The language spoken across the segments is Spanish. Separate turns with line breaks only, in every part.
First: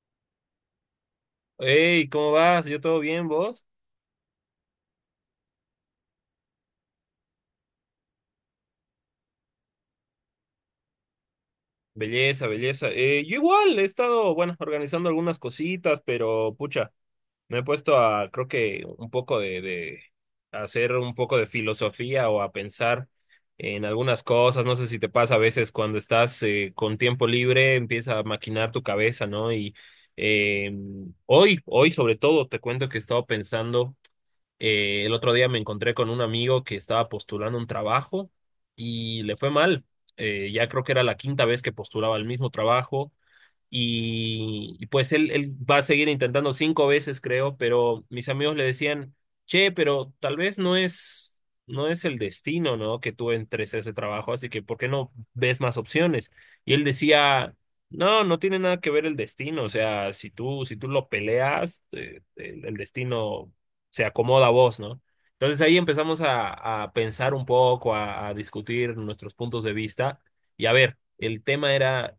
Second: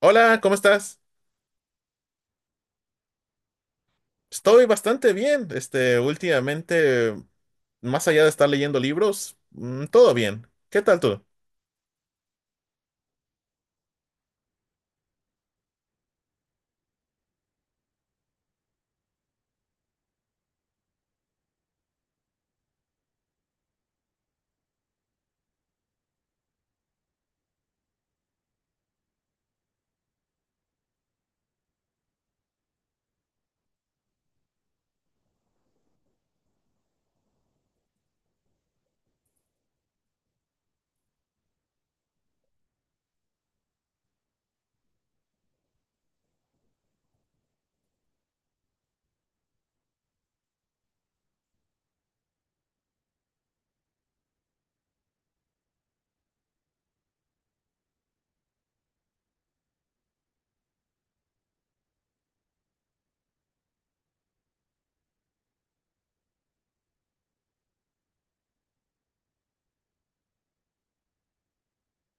Hola, ¿cómo estás?
Hey, ¿cómo vas? ¿Yo todo bien, vos?
Estoy bastante bien. Este, últimamente, más allá de estar leyendo libros, todo bien. ¿Qué tal tú?
Belleza, belleza. Yo igual he estado, bueno, organizando algunas cositas, pero pucha, me he puesto a, creo que un poco de hacer un poco de filosofía o a pensar en algunas cosas. No sé si te pasa a veces cuando estás con tiempo libre, empieza a maquinar tu cabeza, ¿no? Y eh, hoy sobre todo, te cuento que he estado pensando. El otro día me encontré con un amigo que estaba postulando un trabajo y le fue mal. Ya creo que era la quinta vez que postulaba el mismo trabajo y pues él va a seguir intentando cinco veces, creo, pero mis amigos le decían, che, pero tal vez no es el destino, ¿no? Que tú entres a ese trabajo, así que ¿por qué no ves más opciones? Y él decía, no, no tiene nada que ver el destino, o sea, si tú lo peleas, el destino se acomoda a vos, ¿no? Entonces ahí empezamos a pensar un poco, a discutir nuestros puntos de vista. Y a ver, el tema era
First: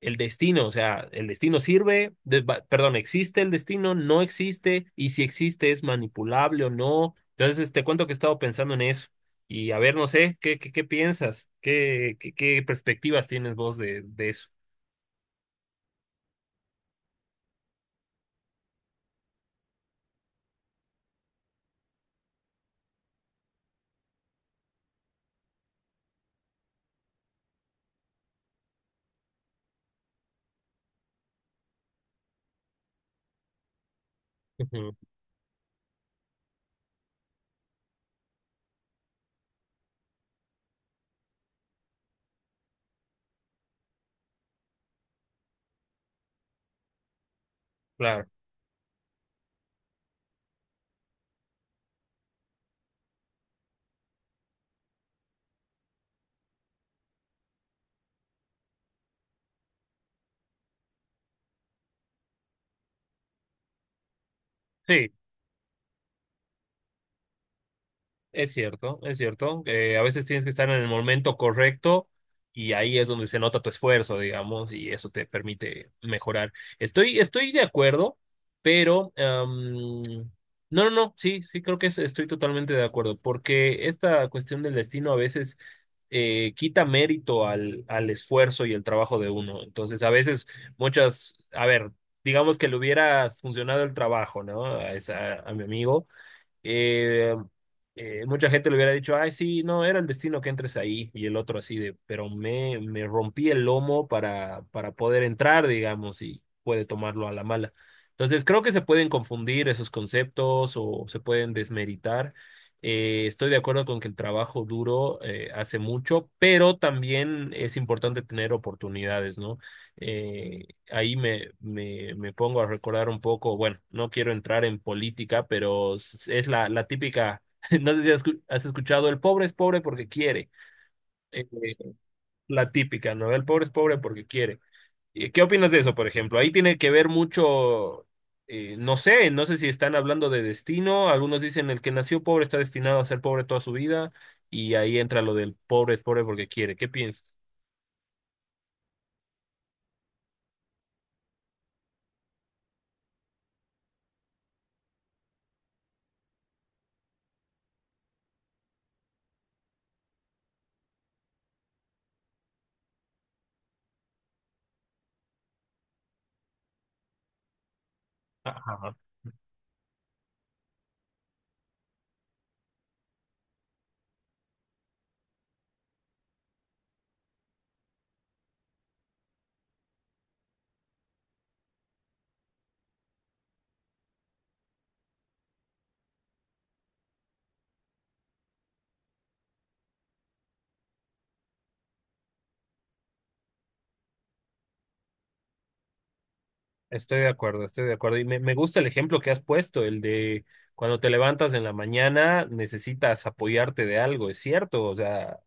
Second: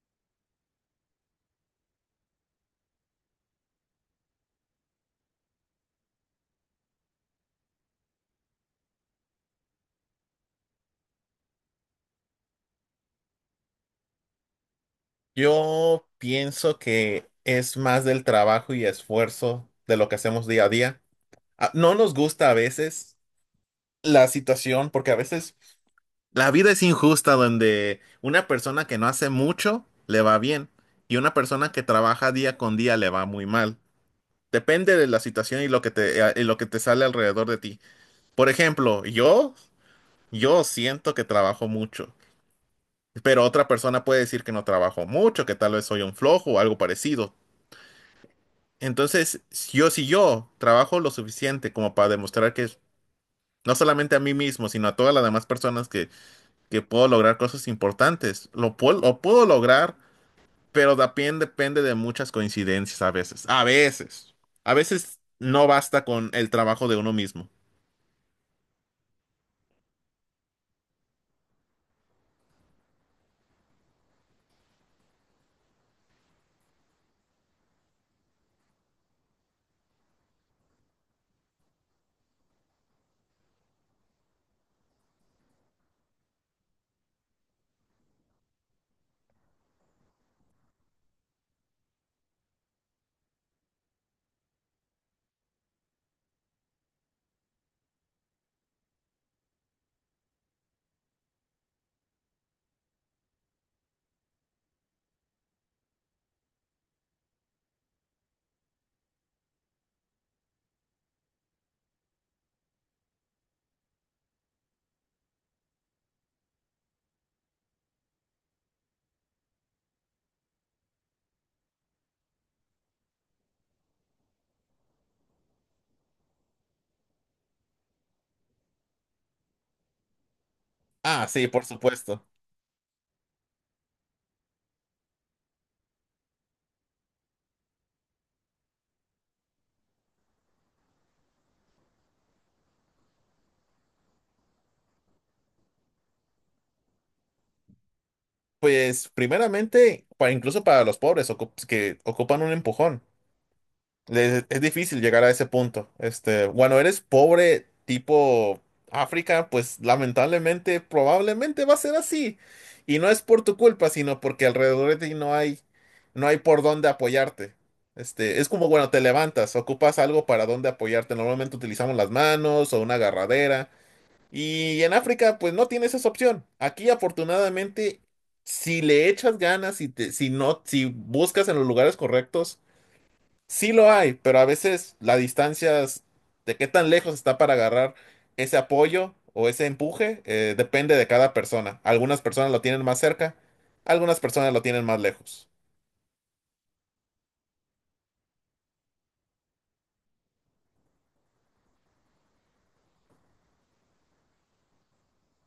el destino, o sea, el destino sirve, perdón, ¿existe el destino? ¿No existe? Y si existe, ¿es manipulable o no? Entonces, te cuento que he estado pensando en eso. Y a ver, no sé, ¿qué piensas? ¿Qué perspectivas tienes vos de eso?
Yo pienso que es más del trabajo y esfuerzo de lo que hacemos día a día. Ah, no nos gusta a veces la situación porque a veces la vida es injusta donde una persona que no hace mucho le va bien y una persona que trabaja día con día le va muy mal.
Ujú.
Depende de la situación y y lo que te sale alrededor de ti. Por ejemplo, yo siento que trabajo mucho, pero otra persona puede decir que no trabajo mucho, que tal vez soy un flojo o algo parecido.
Claro.
Entonces, si yo trabajo lo suficiente como para demostrar que no solamente a mí mismo, sino a todas las demás personas que puedo lograr cosas importantes, lo puedo lograr, pero también depende de muchas coincidencias a veces. A veces. A
Sí.
veces no basta con el trabajo de uno mismo.
Es cierto, es cierto. Que a veces tienes que estar en el momento correcto y ahí es donde se nota tu esfuerzo, digamos, y eso te permite mejorar. Estoy de acuerdo, pero no, no, no, sí, sí, creo que estoy totalmente de acuerdo, porque esta cuestión del destino a veces quita mérito al esfuerzo y el trabajo de uno. Entonces, a veces muchas, a ver, digamos que le hubiera funcionado el trabajo, ¿no? A, esa, a mi amigo. Eh, Mucha gente le hubiera dicho, ay, sí, no, era el destino que entres ahí. Y el otro así de, pero me rompí el lomo para poder entrar, digamos, y puede tomarlo a la mala. Entonces, creo que se pueden confundir esos conceptos o se pueden desmeritar. Estoy de acuerdo con que el trabajo duro hace mucho, pero también es importante tener oportunidades, ¿no? Eh, Ahí me pongo a recordar un poco, bueno, no quiero entrar en política, pero es la típica, no sé si has escuchado, el pobre es pobre porque quiere.
Ah,
Eh,
sí, por supuesto.
la típica, ¿no? El pobre es pobre porque quiere. ¿Qué opinas de eso, por ejemplo? Ahí tiene que ver mucho, no sé si están hablando de destino, algunos dicen el que nació pobre está destinado a ser pobre toda su vida, y ahí entra lo del pobre es pobre porque quiere. ¿Qué piensas?
Pues primeramente, incluso para los pobres que ocupan un empujón, es difícil llegar a ese punto. Este, bueno, eres pobre tipo África, pues lamentablemente probablemente va a ser así. Y no es por tu culpa, sino porque alrededor de ti no hay por dónde apoyarte. Este, es como, bueno, te levantas, ocupas algo para dónde apoyarte. Normalmente utilizamos las manos o una agarradera. Y en África, pues no tienes esa opción. Aquí, afortunadamente, si le echas ganas, si no, si buscas en los lugares correctos, sí lo hay, pero a veces la distancia de qué tan lejos está para agarrar ese apoyo o ese empuje, depende de cada persona. Algunas personas lo tienen más cerca, algunas personas lo tienen más lejos.
Estoy de acuerdo, estoy de acuerdo. Y me gusta el ejemplo que has puesto, el de cuando te levantas en la mañana necesitas apoyarte de algo, es cierto, o sea,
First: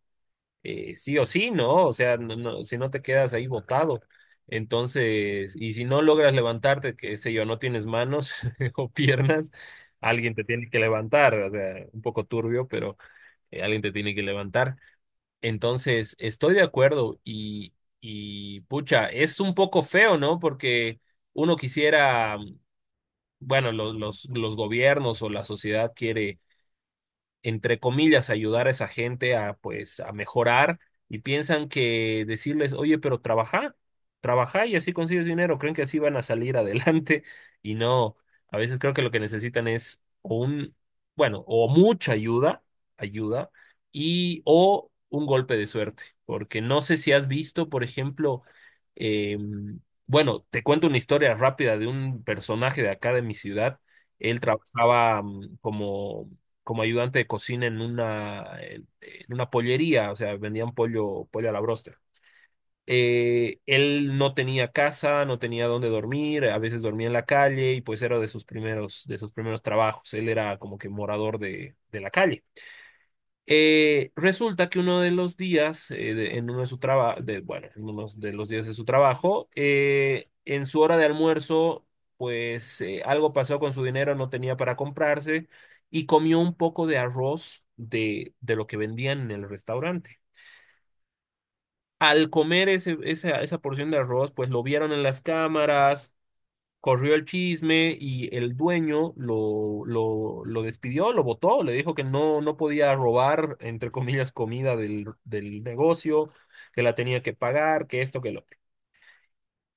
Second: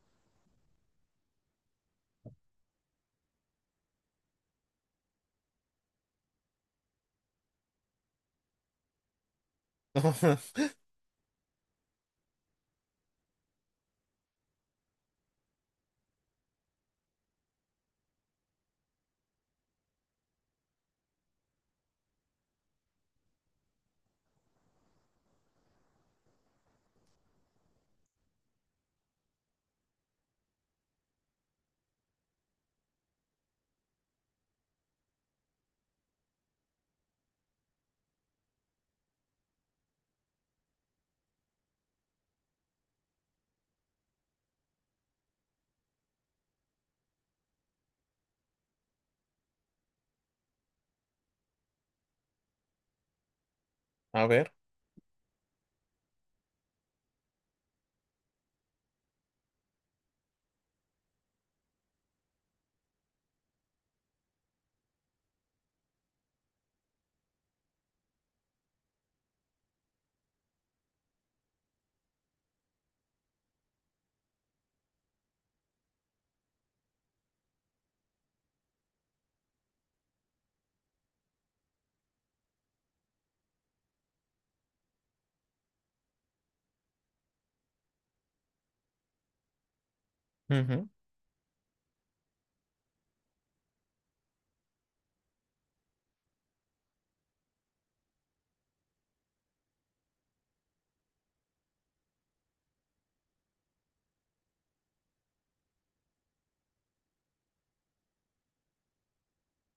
sí o sí, ¿no? O sea, no, no, si no te quedas ahí botado. Entonces, y si no logras levantarte, que sé yo, no tienes manos o piernas, alguien te tiene que levantar, o sea, un poco turbio, pero alguien te tiene que levantar. Entonces, estoy de acuerdo y pucha, es un poco feo, ¿no? Porque uno quisiera, bueno, los gobiernos o la sociedad quiere, entre comillas, ayudar a esa gente a, pues, a mejorar, y piensan que decirles, oye, pero trabaja, trabaja y así consigues dinero, creen que así van a salir adelante, y no, a veces creo que lo que necesitan es o un, bueno, o mucha ayuda, ayuda, y o un golpe de suerte, porque no sé si has visto, por ejemplo, em, bueno, te cuento una historia rápida de un personaje de acá de mi ciudad.
A
Él
ver.
trabajaba como ayudante de cocina en una pollería, o sea, vendían pollo a la broster. Él no tenía casa, no tenía dónde dormir, a veces dormía en la calle y pues era de sus primeros trabajos. Él era como que morador de la calle. Resulta que uno de los días, en uno de bueno, en uno de los días de su trabajo, en su hora de almuerzo, pues algo pasó con su dinero, no tenía para comprarse y comió un poco de arroz de lo que vendían en el restaurante.
Ujú,
Al comer esa porción de arroz, pues lo vieron en las cámaras. Corrió el chisme y el dueño lo despidió, lo botó, le dijo que no, no podía robar, entre comillas, comida del negocio, que la tenía que pagar, que esto, que lo.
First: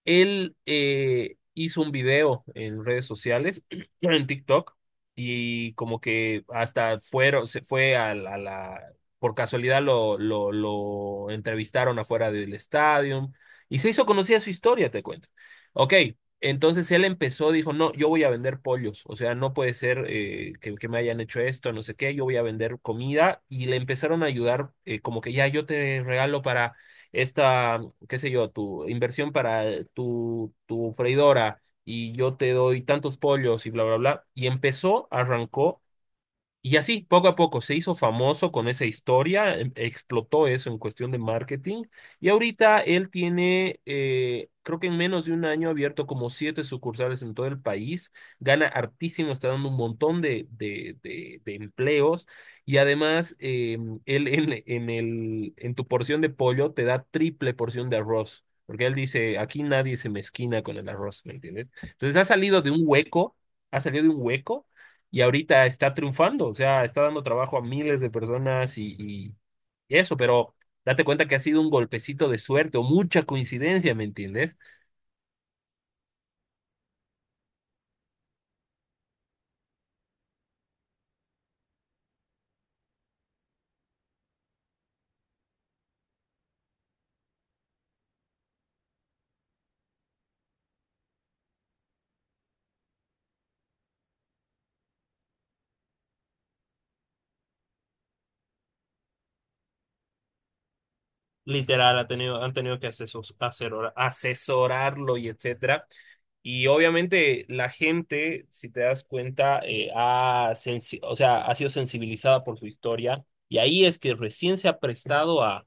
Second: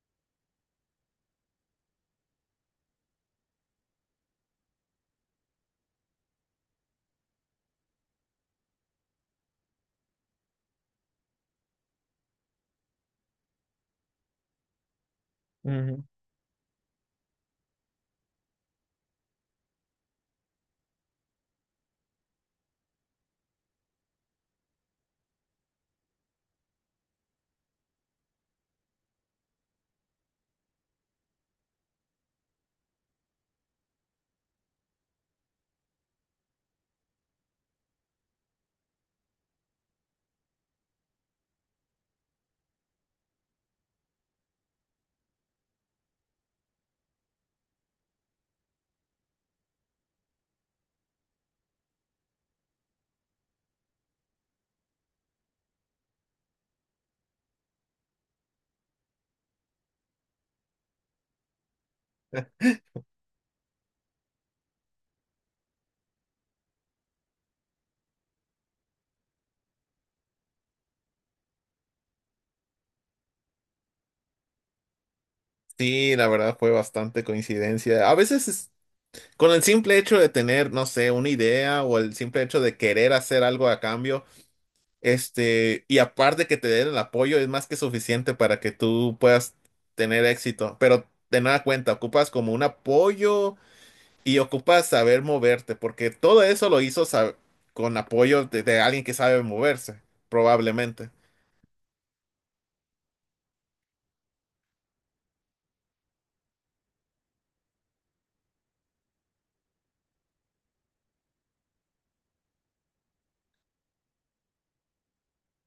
Él hizo un video en redes sociales, en TikTok, y como que hasta fueron, se fue por casualidad lo entrevistaron afuera del estadio y se hizo conocida su historia, te cuento. Ok,
ujú.
entonces él empezó, dijo, no, yo voy a vender pollos, o sea, no puede ser que me hayan hecho esto, no sé qué, yo voy a vender comida, y le empezaron a ayudar, como que ya yo te regalo para esta, qué sé yo, tu inversión para tu freidora y yo te doy tantos pollos y bla, bla, bla. Y empezó, arrancó y así, poco a poco, se hizo famoso con esa historia, explotó eso en cuestión de marketing. Y ahorita él tiene, creo que en menos de un año, ha abierto como siete sucursales en todo el país. Gana hartísimo, está dando un montón de empleos. Y además, él en tu porción de pollo te da triple porción de arroz. Porque él dice, aquí nadie se mezquina con el arroz, ¿me entiendes? Entonces ha salido de un hueco, ha salido de un hueco y ahorita está triunfando, o sea, está dando trabajo a miles de personas y eso, pero date cuenta que ha sido un golpecito de suerte o mucha coincidencia, ¿me entiendes?
Sí, la verdad fue bastante coincidencia. A veces, con el simple hecho de tener, no sé, una idea o el simple hecho de querer hacer algo a cambio, este, y aparte que te den el apoyo, es más que suficiente para que tú puedas tener éxito. Pero de nada cuenta, ocupas como un apoyo y ocupas saber moverte, porque todo eso lo hizo con apoyo de alguien que sabe moverse, probablemente.
Literal, han tenido que asesorarlo y etcétera. Y obviamente la gente, si te das cuenta, o sea, ha sido sensibilizada por su historia y ahí es que recién se ha prestado a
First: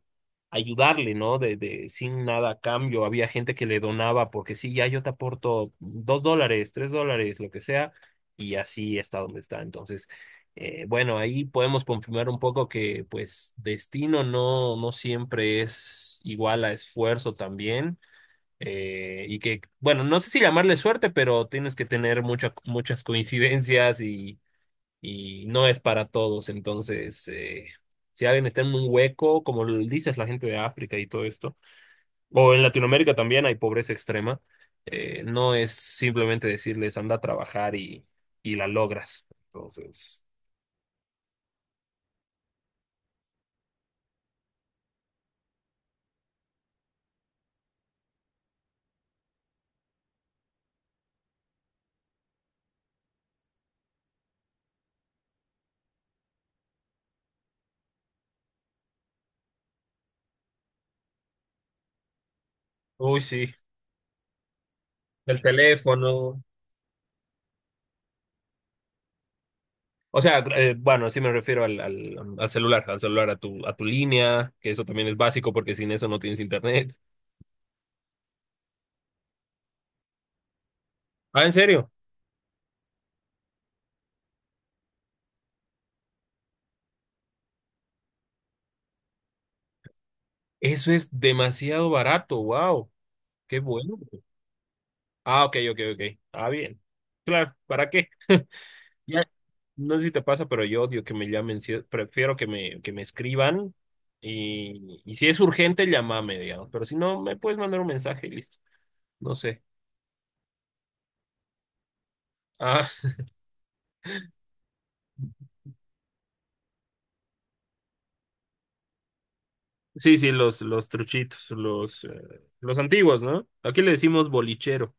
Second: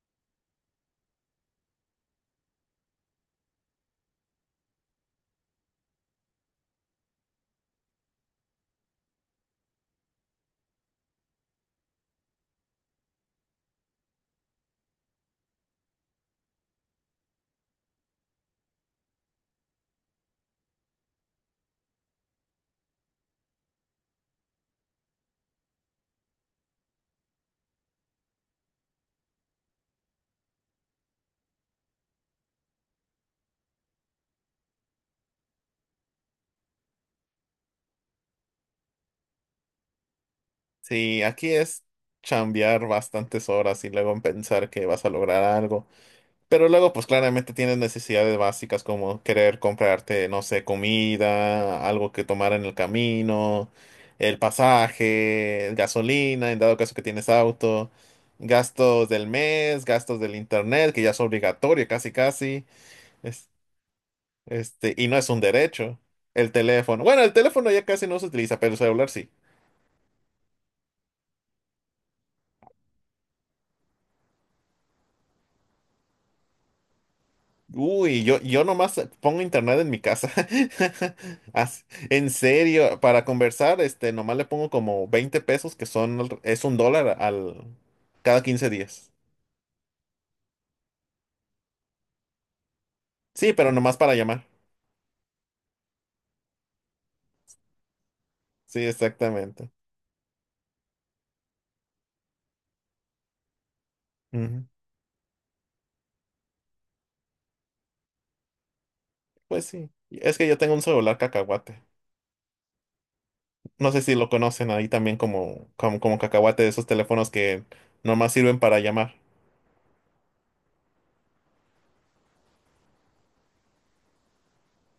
ayudarle, ¿no? Sin nada a cambio. Había gente que le donaba porque sí, ya yo te aporto $2, $3, lo que sea, y así está donde está. Entonces... Bueno, ahí podemos confirmar un poco que pues destino no, no siempre es igual a esfuerzo también, y que, bueno, no sé si llamarle suerte, pero tienes que tener muchas coincidencias y no es para todos. Entonces, si alguien está en un hueco, como lo dices, la gente de África y todo esto, o en Latinoamérica también hay pobreza extrema, no es simplemente decirles anda a trabajar y la logras. Entonces...
Sí, aquí es chambear bastantes horas y luego pensar que vas a lograr algo. Pero luego, pues claramente tienes necesidades básicas como querer comprarte, no sé, comida, algo que tomar en el camino, el pasaje, gasolina, en dado caso que tienes auto, gastos del mes, gastos del internet, que ya es obligatorio casi casi,
Uy, sí,
es- este, y no es
del
un derecho.
teléfono.
El teléfono, bueno, el teléfono ya casi no se utiliza, pero el celular sí.
O sea, bueno, sí me refiero al celular, a tu línea, que eso también es básico porque sin eso no tienes internet.
Uy, yo nomás pongo internet en mi casa.
Ah, en
As-
serio,
En serio, para conversar, este, nomás le pongo como 20 pesos, que son, es 1 dólar cada 15 días.
eso es demasiado barato, wow,
Sí,
qué
pero nomás
bueno.
para llamar.
Ah, ok, ok, ok. Ah, bien. Claro, ¿para qué?
Sí,
Ya,
exactamente.
no sé si te pasa, pero yo odio que me llamen, sí, prefiero que me escriban,
Ujú.
y si es urgente, llámame, digamos, pero si no, me puedes mandar un mensaje y listo. No sé.
Pues sí, es que yo tengo un celular cacahuate.
Ah,
No sé si lo conocen ahí también como, cacahuate de esos teléfonos que nomás sirven para llamar.
sí, sí, los truchitos, los antiguos, ¿no? Aquí le decimos bolichero.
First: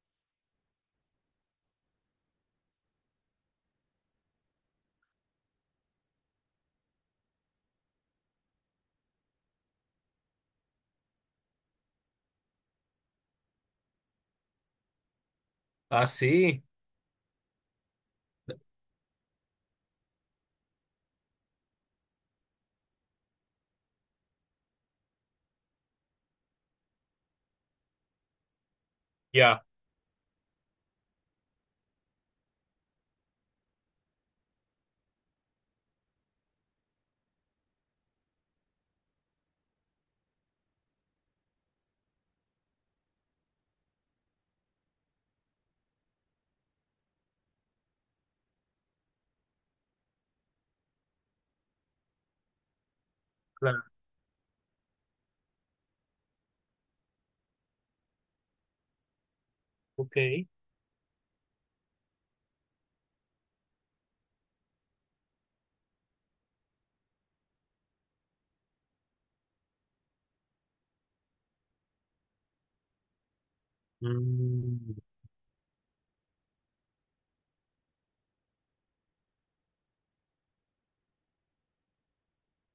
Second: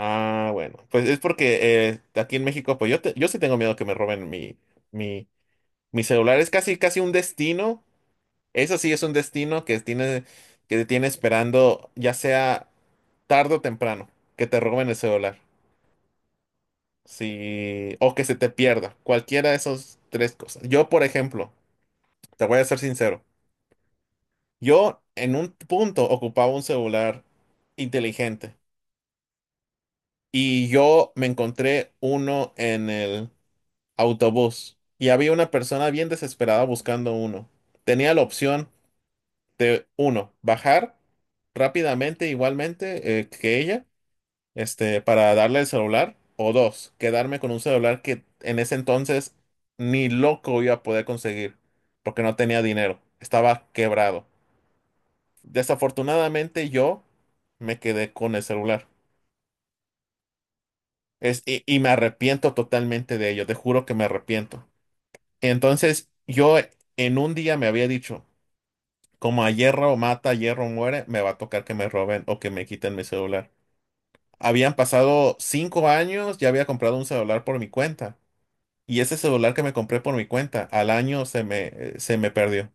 Ah, bueno, pues es porque aquí en México, pues yo sí tengo miedo que me roben mi. Mi celular es casi, casi un destino. Eso sí es un destino que tiene, que te tiene esperando, ya sea tarde o temprano, que te roben el celular.
Ah, sí.
Sí, o que se te pierda. Cualquiera de esas tres cosas. Yo, por ejemplo, te voy a ser sincero. Yo en un punto ocupaba un celular inteligente
Ya,
y yo me encontré uno en el autobús y había una persona bien desesperada buscando uno. Tenía la opción de uno, bajar rápidamente, igualmente que ella, este, para darle el celular, o dos, quedarme con un celular que en ese entonces ni loco iba a poder conseguir, porque no tenía dinero, estaba
claro.
quebrado. Desafortunadamente yo me quedé con el celular.
Ok.
Y me arrepiento totalmente de ello, te juro que me arrepiento. Entonces yo en un día me había dicho, como a hierro mata, hierro muere, me va a tocar que me roben o que me quiten mi celular. Habían
Mm,
pasado 5 años, ya había comprado un celular por mi cuenta. Y ese celular que me compré por mi cuenta, al año se me perdió.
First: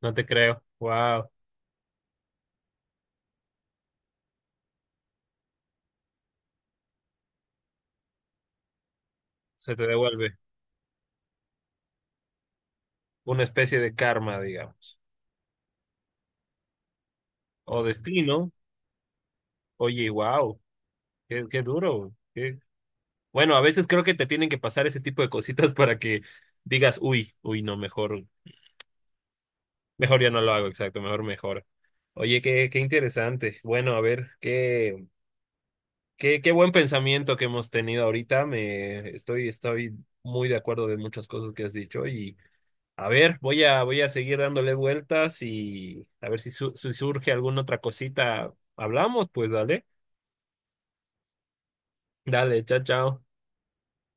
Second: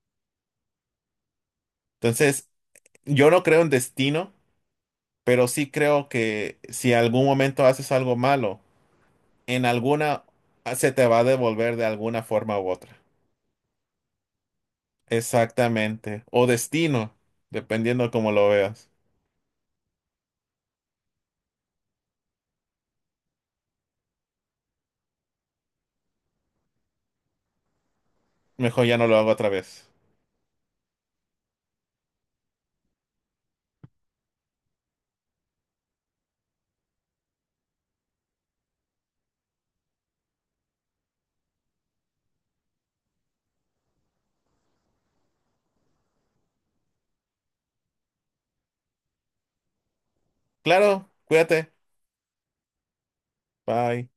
no te creo. Wow.
Entonces, yo no creo en destino, pero sí creo que si algún momento haces algo malo, en
Se te
alguna
devuelve
se te va a devolver de alguna forma u otra.
una especie de karma, digamos.
Exactamente. O destino,
O
dependiendo cómo lo
destino.
veas.
Oye, wow. Qué duro. Bueno, a veces creo que te tienen que pasar ese tipo de cositas para que digas, uy, uy, no, mejor,
Mejor ya no lo hago otra vez.
mejor ya no lo hago, exacto, mejor mejor. Oye, qué interesante. Bueno, a ver, ¿qué? Qué buen pensamiento que hemos tenido ahorita. Me estoy muy de acuerdo de muchas cosas que has dicho. Y a ver, voy a seguir dándole vueltas y a ver si surge alguna otra cosita. Hablamos, pues dale.
Claro, cuídate.
Dale, chao, chao.
Bye.